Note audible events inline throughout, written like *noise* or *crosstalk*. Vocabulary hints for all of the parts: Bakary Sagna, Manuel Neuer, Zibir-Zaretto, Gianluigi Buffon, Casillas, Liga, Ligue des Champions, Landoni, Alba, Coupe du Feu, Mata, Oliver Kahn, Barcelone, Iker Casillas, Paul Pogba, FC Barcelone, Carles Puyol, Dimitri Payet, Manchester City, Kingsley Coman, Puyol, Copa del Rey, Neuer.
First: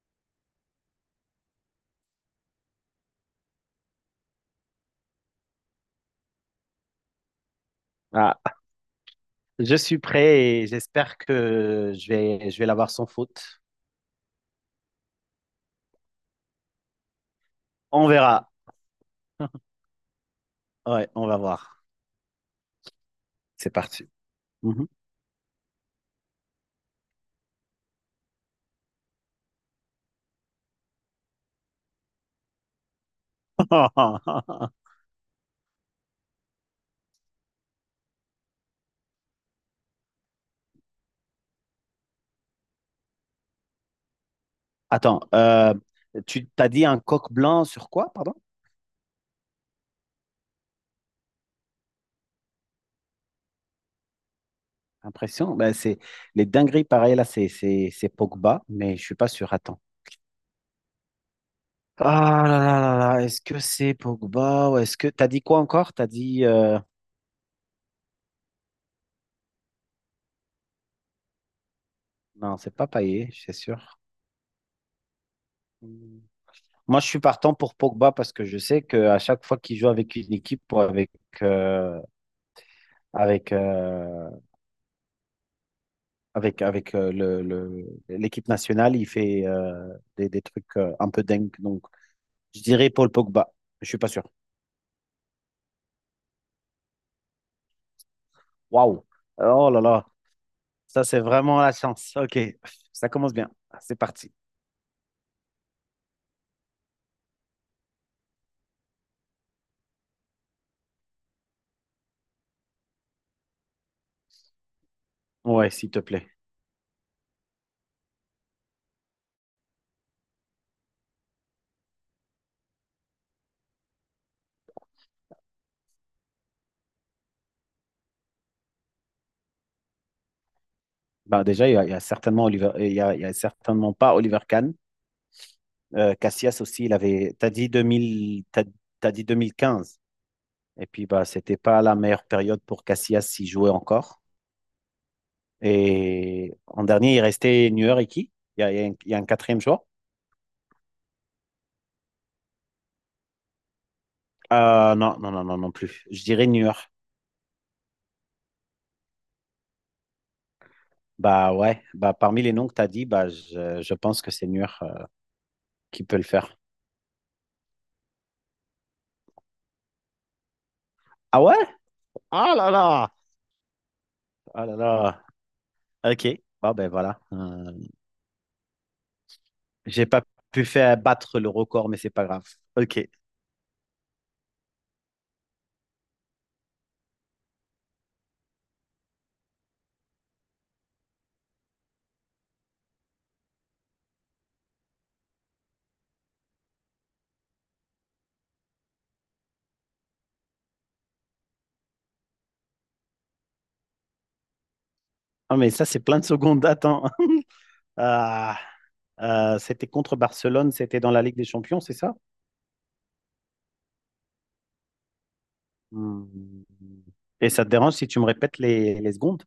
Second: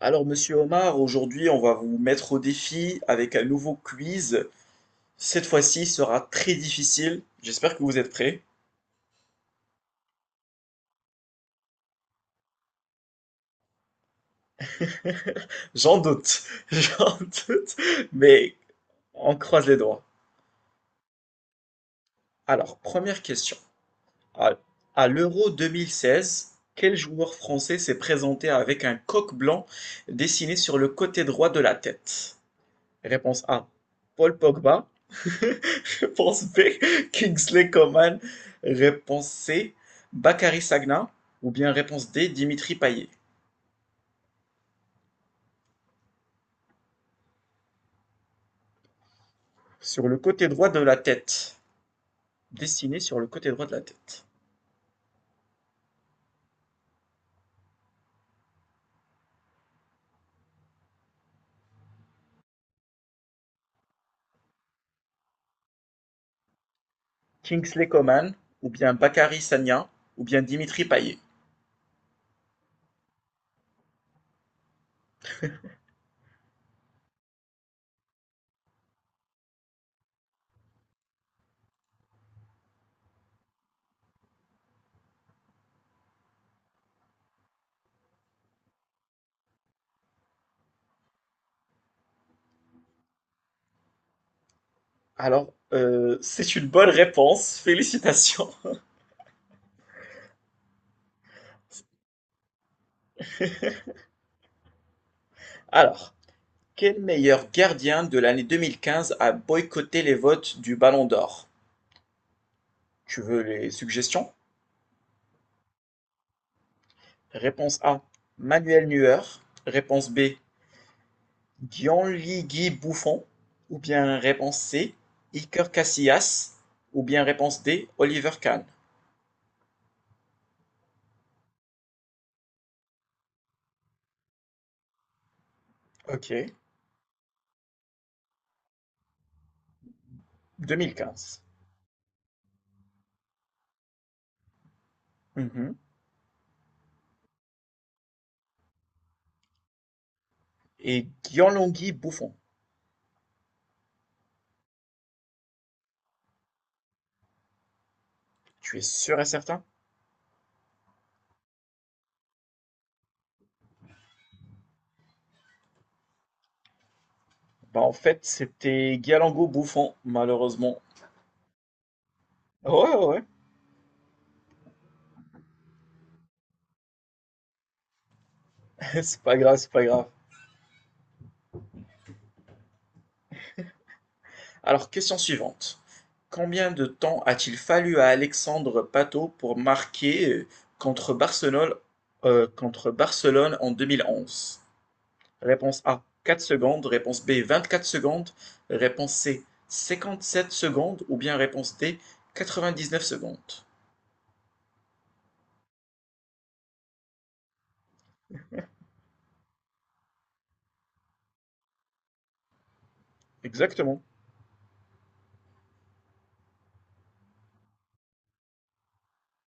Alors, monsieur Omar, aujourd'hui, on va vous mettre au défi avec un nouveau quiz. Cette fois-ci il sera très difficile. J'espère que vous êtes prêts. Ah, je suis prêt et j'espère que je vais l'avoir sans faute. J'en doute, *laughs* j'en doute, On verra. mais on *laughs* croise les doigts. Ouais, on va voir. Alors, première question. C'est parti. À, Mhm. à l'Euro 2016, quel joueur français s'est présenté avec un coq blanc dessiné sur le côté droit de la tête? Réponse A, Paul Pogba. *laughs* *laughs* Réponse B, Kingsley Coman. Réponse C, Bakary Sagna. Ou bien réponse D, Dimitri Payet. Attends, tu t'as dit un coq blanc sur quoi, pardon? Sur le côté droit de la tête. Dessiné sur le côté droit de la tête. Impression. Ben, c'est les dingueries, pareil, là, c'est Pogba, mais je suis pas sûr. Attends. Ah là là là là, est-ce que c'est Pogba ou est-ce que t'as dit quoi encore? T'as dit Kingsley Coman, ou bien Bakary Sagna, ou bien Dimitri Payet. non, c'est pas Payet, c'est sûr. Moi, je suis partant pour Pogba parce que je sais qu'à chaque fois qu'il joue avec une équipe ou euh, avec, euh, avec l'équipe nationale, il fait des trucs un peu dingues. Donc, je dirais Paul Pogba. Je suis pas sûr. Alors, c'est une bonne réponse. Félicitations. Waouh! Oh là là! Ça, c'est vraiment la chance. OK. Ça commence bien. C'est parti. *laughs* Alors, quel meilleur gardien de l'année 2015 a boycotté les votes du Ballon d'Or? Tu veux les suggestions? Ouais, s'il te plaît. Réponse A, Manuel Neuer. Réponse B, Gianluigi Buffon, ou bien réponse C, Iker Casillas, ou bien réponse D, Oliver Kahn. Ben, déjà, il y a certainement Oliver, il y a certainement pas Oliver Kahn. Ok, Cassias aussi, il avait. T'as dit 2015. Et puis, bah, 2015. c'était pas la meilleure période pour Casillas s'y jouait encore. Mhm. Et en dernier, il restait Neuer et qui? Il y a un, il y a un quatrième joueur? Et Gianluigi Buffon, Non, non, non, non, non plus. Je dirais Neuer. tu es sûr et certain? Bah ouais, bah parmi les noms que tu as dit, bah je pense que c'est Neuer, qui peut le faire. Bah en fait, c'était Gianluigi Buffon, malheureusement. Ah ouais? Ah là Ouais, ouais, là! ouais. Ah là là! Ok, bah ben voilà. *laughs* C'est pas grave, c'est pas grave. J'ai pas pu faire battre le record, mais c'est pas grave. Ok. Alors, question suivante. Combien de temps a-t-il fallu à Alexandre Pato pour marquer contre Barcelone, contre Barcelone en 2011? Réponse A, 4 secondes. Réponse B, 24 secondes. Réponse C, 57 secondes. Ou bien réponse D, 99 secondes. Ah mais ça, c'est plein de secondes. Attends. *laughs* Ah, c'était contre Barcelone, c'était dans la Ligue des Champions, c'est ça? Exactement. Hmm. Et ça te dérange si tu me répètes les secondes?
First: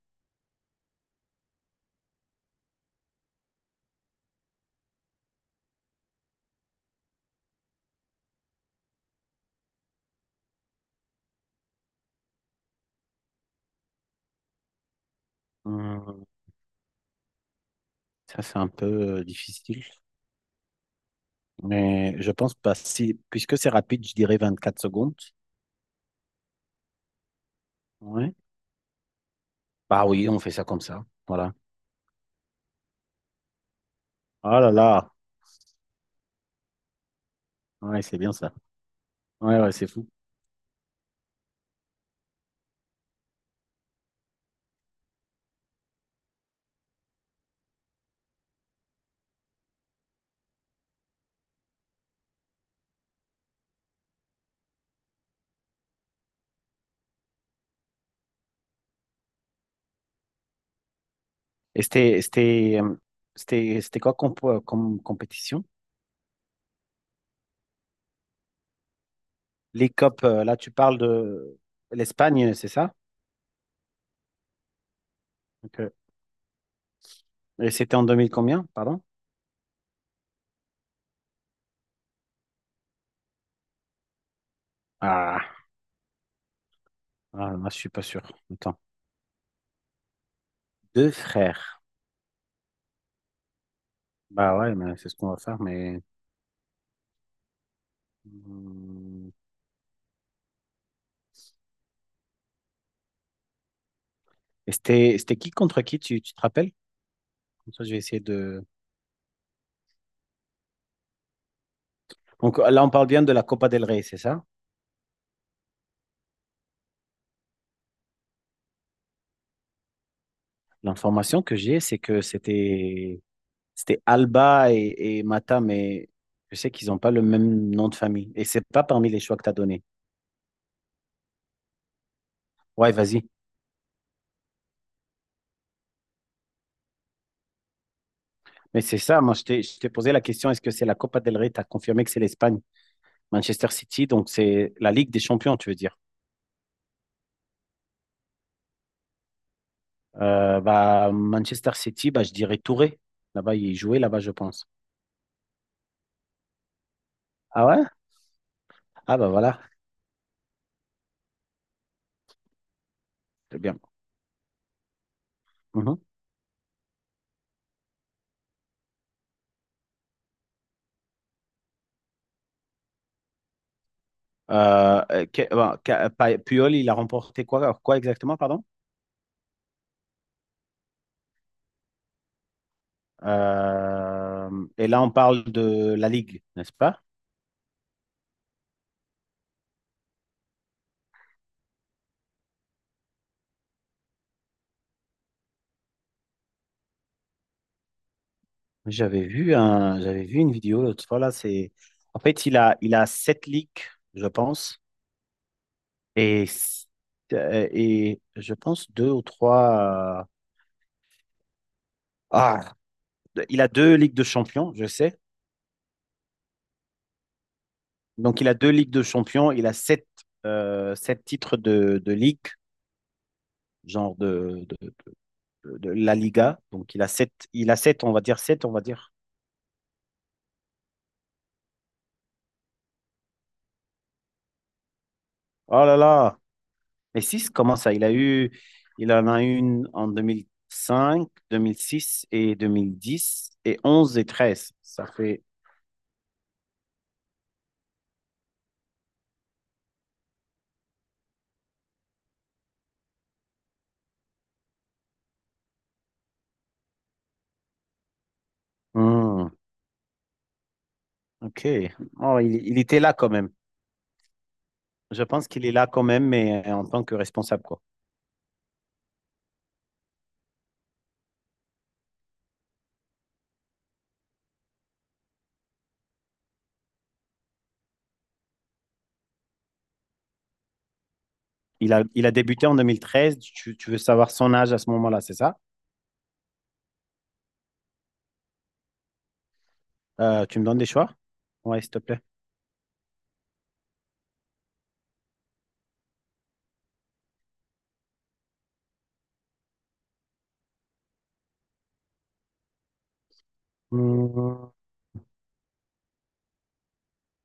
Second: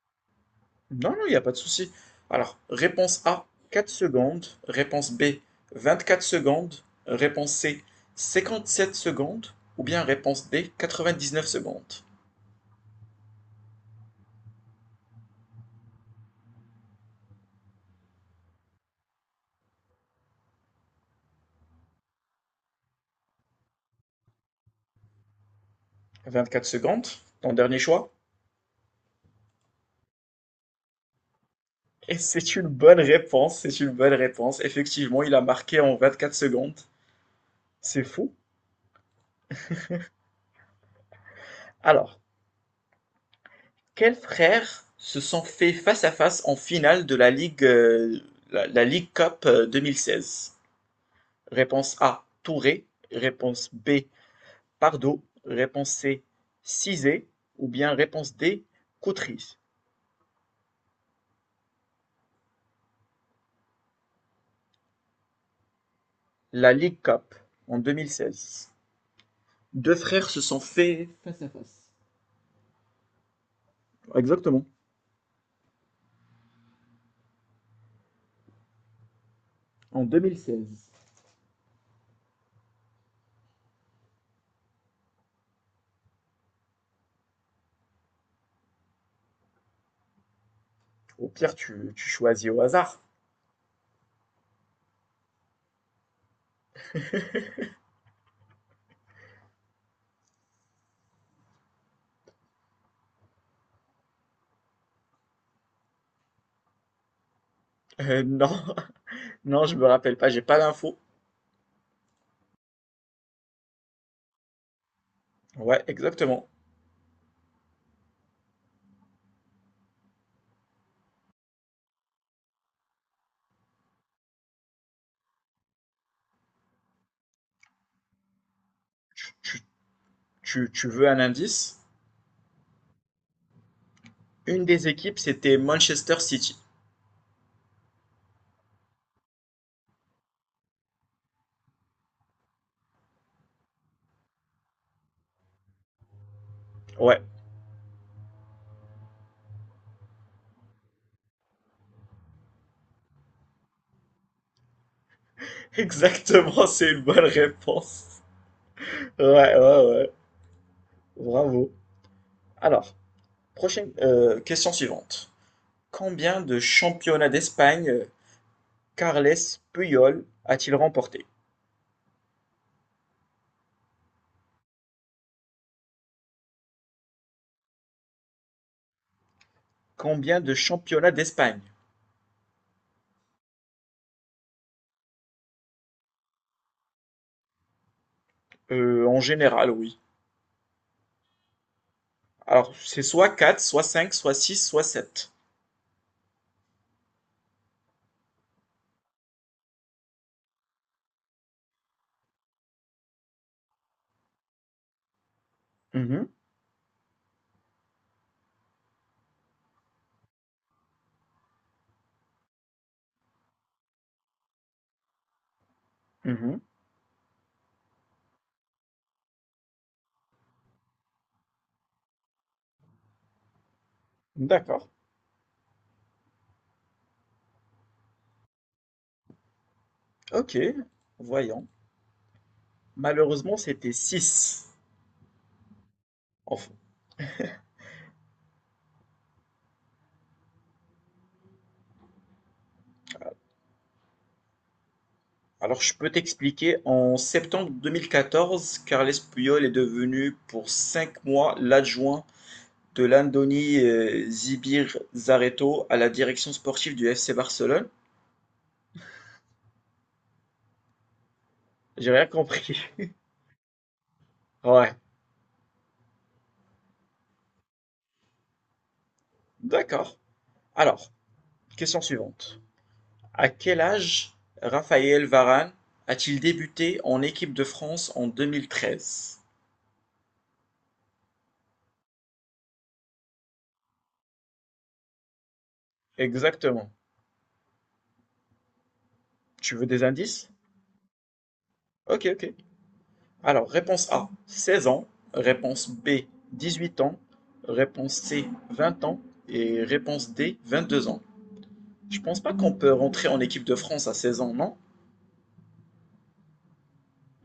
Non, non, il n'y a pas de souci. Alors, réponse A, 4 secondes. Réponse B, 24 secondes. Réponse C, 57 secondes. Ou bien réponse D, 99 secondes. Hmm. Ça, c'est un peu difficile. Mais je pense pas. Si, puisque c'est rapide, je dirais 24 secondes. 24 secondes, ton dernier choix. Ouais. Bah oui, on fait ça comme ça. Voilà. Et c'est une bonne réponse, c'est une bonne réponse. Oh là là. Effectivement, il a marqué en 24 secondes. Ouais, C'est c'est bien fou. ça. Ouais, ouais, c'est fou. Alors, quels frères se sont fait face-à-face en finale de la Ligue Cup 2016? Réponse A, Touré. Réponse B, Pardo. Réponse C, Cizé. Ou bien réponse D, Coutry. Et c'était quoi comme, comme compétition? La Ligue Cup en 2016. Les Deux COP, frères se là, sont tu parles fait face à de face. l'Espagne, c'est ça? Exactement. Ok. Et c'était en 2000 combien, pardon? En 2016. Ah, ah, là, je suis pas sûr. Attends. Deux Au pire, frères. tu choisis au hasard. Bah ouais, mais c'est ce qu'on va faire, mais... Hmm. Et c'était qui contre qui, tu te rappelles? Comme ça, je vais essayer Non, de. *laughs* non, je me rappelle pas, j'ai pas d'infos. Donc là, on parle bien de la Copa del Rey, c'est ça? Ouais, exactement. L'information que j'ai, c'est que c'était Alba et Mata, mais je sais qu'ils n'ont pas le même nom de famille. Et c'est pas parmi les Tu, choix que tu as tu donné. tu veux un indice? Ouais, vas-y. Une des équipes, c'était Manchester City. Mais c'est ça, moi, je t'ai posé la question, est-ce que c'est la Copa del Rey? Tu as confirmé que c'est l'Espagne. Manchester City, donc c'est la Ligue des Champions, tu veux dire. Ouais, Bah, Manchester City, bah, je dirais Touré. Là-bas, il jouait là-bas, je pense. *laughs* exactement, c'est une bonne Ah ouais? réponse. Ah Ouais, bah voilà, ouais, ouais. Bravo. Alors, c'est bien. prochaine question suivante. Mhm. Combien de championnats d'Espagne Carles Puyol a-t-il remporté? Bah, Puyol, il a remporté quoi, quoi exactement, pardon? Combien de championnats d'Espagne? Et là, on parle de la Ligue, n'est-ce pas? En général, oui. Alors, c'est soit 4, soit 5, soit six, soit sept. J'avais vu une vidéo l'autre fois là, c'est en fait il a sept ligues, je pense, Mhm, et s- et je pense deux ou trois. Ah, il a deux ligues de champions, je sais. mhm. Donc il a deux ligues de champions, il a sept titres de ligue, genre de D'accord. de de la Liga. Donc il a sept, on va dire sept, on va dire. Ok, voyons. Malheureusement, c'était 6. Oh là là. Mais 6 comment ça? Il en a eu une en deux mille cinq, 2006 et 2010 et 11 et treize. Ça fait. Alors, je peux t'expliquer. En septembre 2014, Carles Puyol est devenu pour 5 mois l'adjoint de Landoni Zibir-Zaretto à la direction sportive du FC Barcelone. Hmm, ok. J'ai rien Oh, il, compris. il était *laughs* là quand même. Ouais, Je pense qu'il est là quand même, mais en tant que responsable, quoi. d'accord. Alors, question suivante. À quel âge Raphaël Varane a-t-il débuté en équipe de France en 2013? Il a débuté en 2013. Tu veux savoir son âge à ce moment-là, c'est ça? Exactement. Tu veux des indices? Tu me donnes des choix? Ouais, s'il te plaît. Ok, ok. Alors, réponse A, 16 ans. Réponse B, 18 ans. Réponse C, 20 ans. Et réponse D, 22 ans. Je pense pas qu'on peut rentrer en équipe de France à 16 ans, Hmm. non?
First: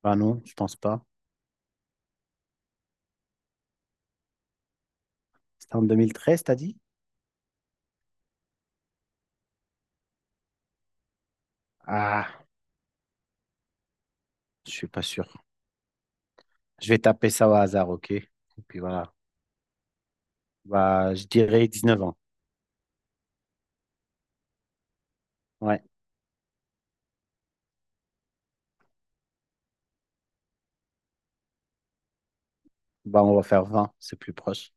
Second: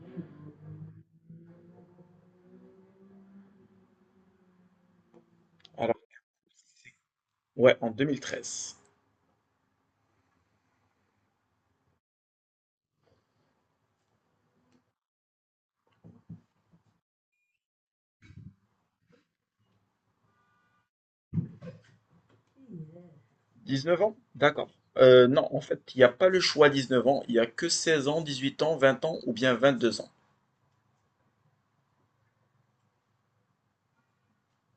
Bah non, je pense pas. C'était en deux Alors, mille treize t'as dit? ouais, en 2013. Ah, je suis pas sûr. Je vais taper ça au hasard, ok? Et puis voilà. Bah, je dirais 19 ans. 19 ans? D'accord. Non, en fait, Ouais. il n'y a pas le choix 19 ans. Il n'y a que 16 ans, 18 ans, 20 ans ou bien 22 ans. Bah, on va faire 20, c'est plus proche.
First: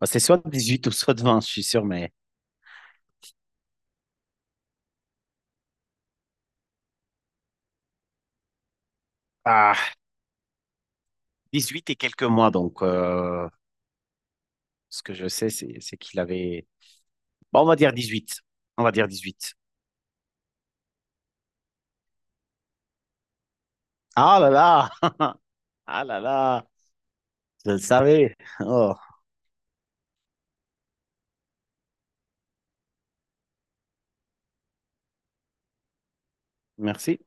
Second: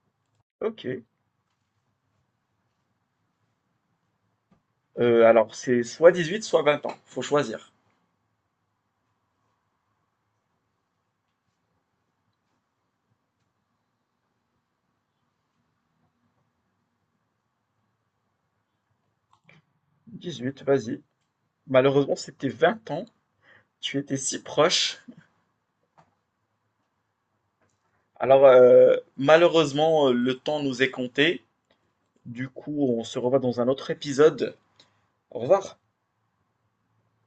Bah, c'est soit Ok. 18 ou soit 20, je suis sûr, mais Alors, c'est soit 18 soit 20 ans. Faut choisir. ah, 18 et quelques mois. Donc, ce que je sais, c'est qu'il avait. Bah, on va dire 18. On va dire dix-huit. Dix-huit, vas-y. Malheureusement, c'était 20 ans. Tu étais Ah si là là! proche. Ah là là! Je le savais. Alors, Oh, malheureusement, le temps nous est compté. Du coup, on se revoit dans un autre épisode. Au revoir. merci.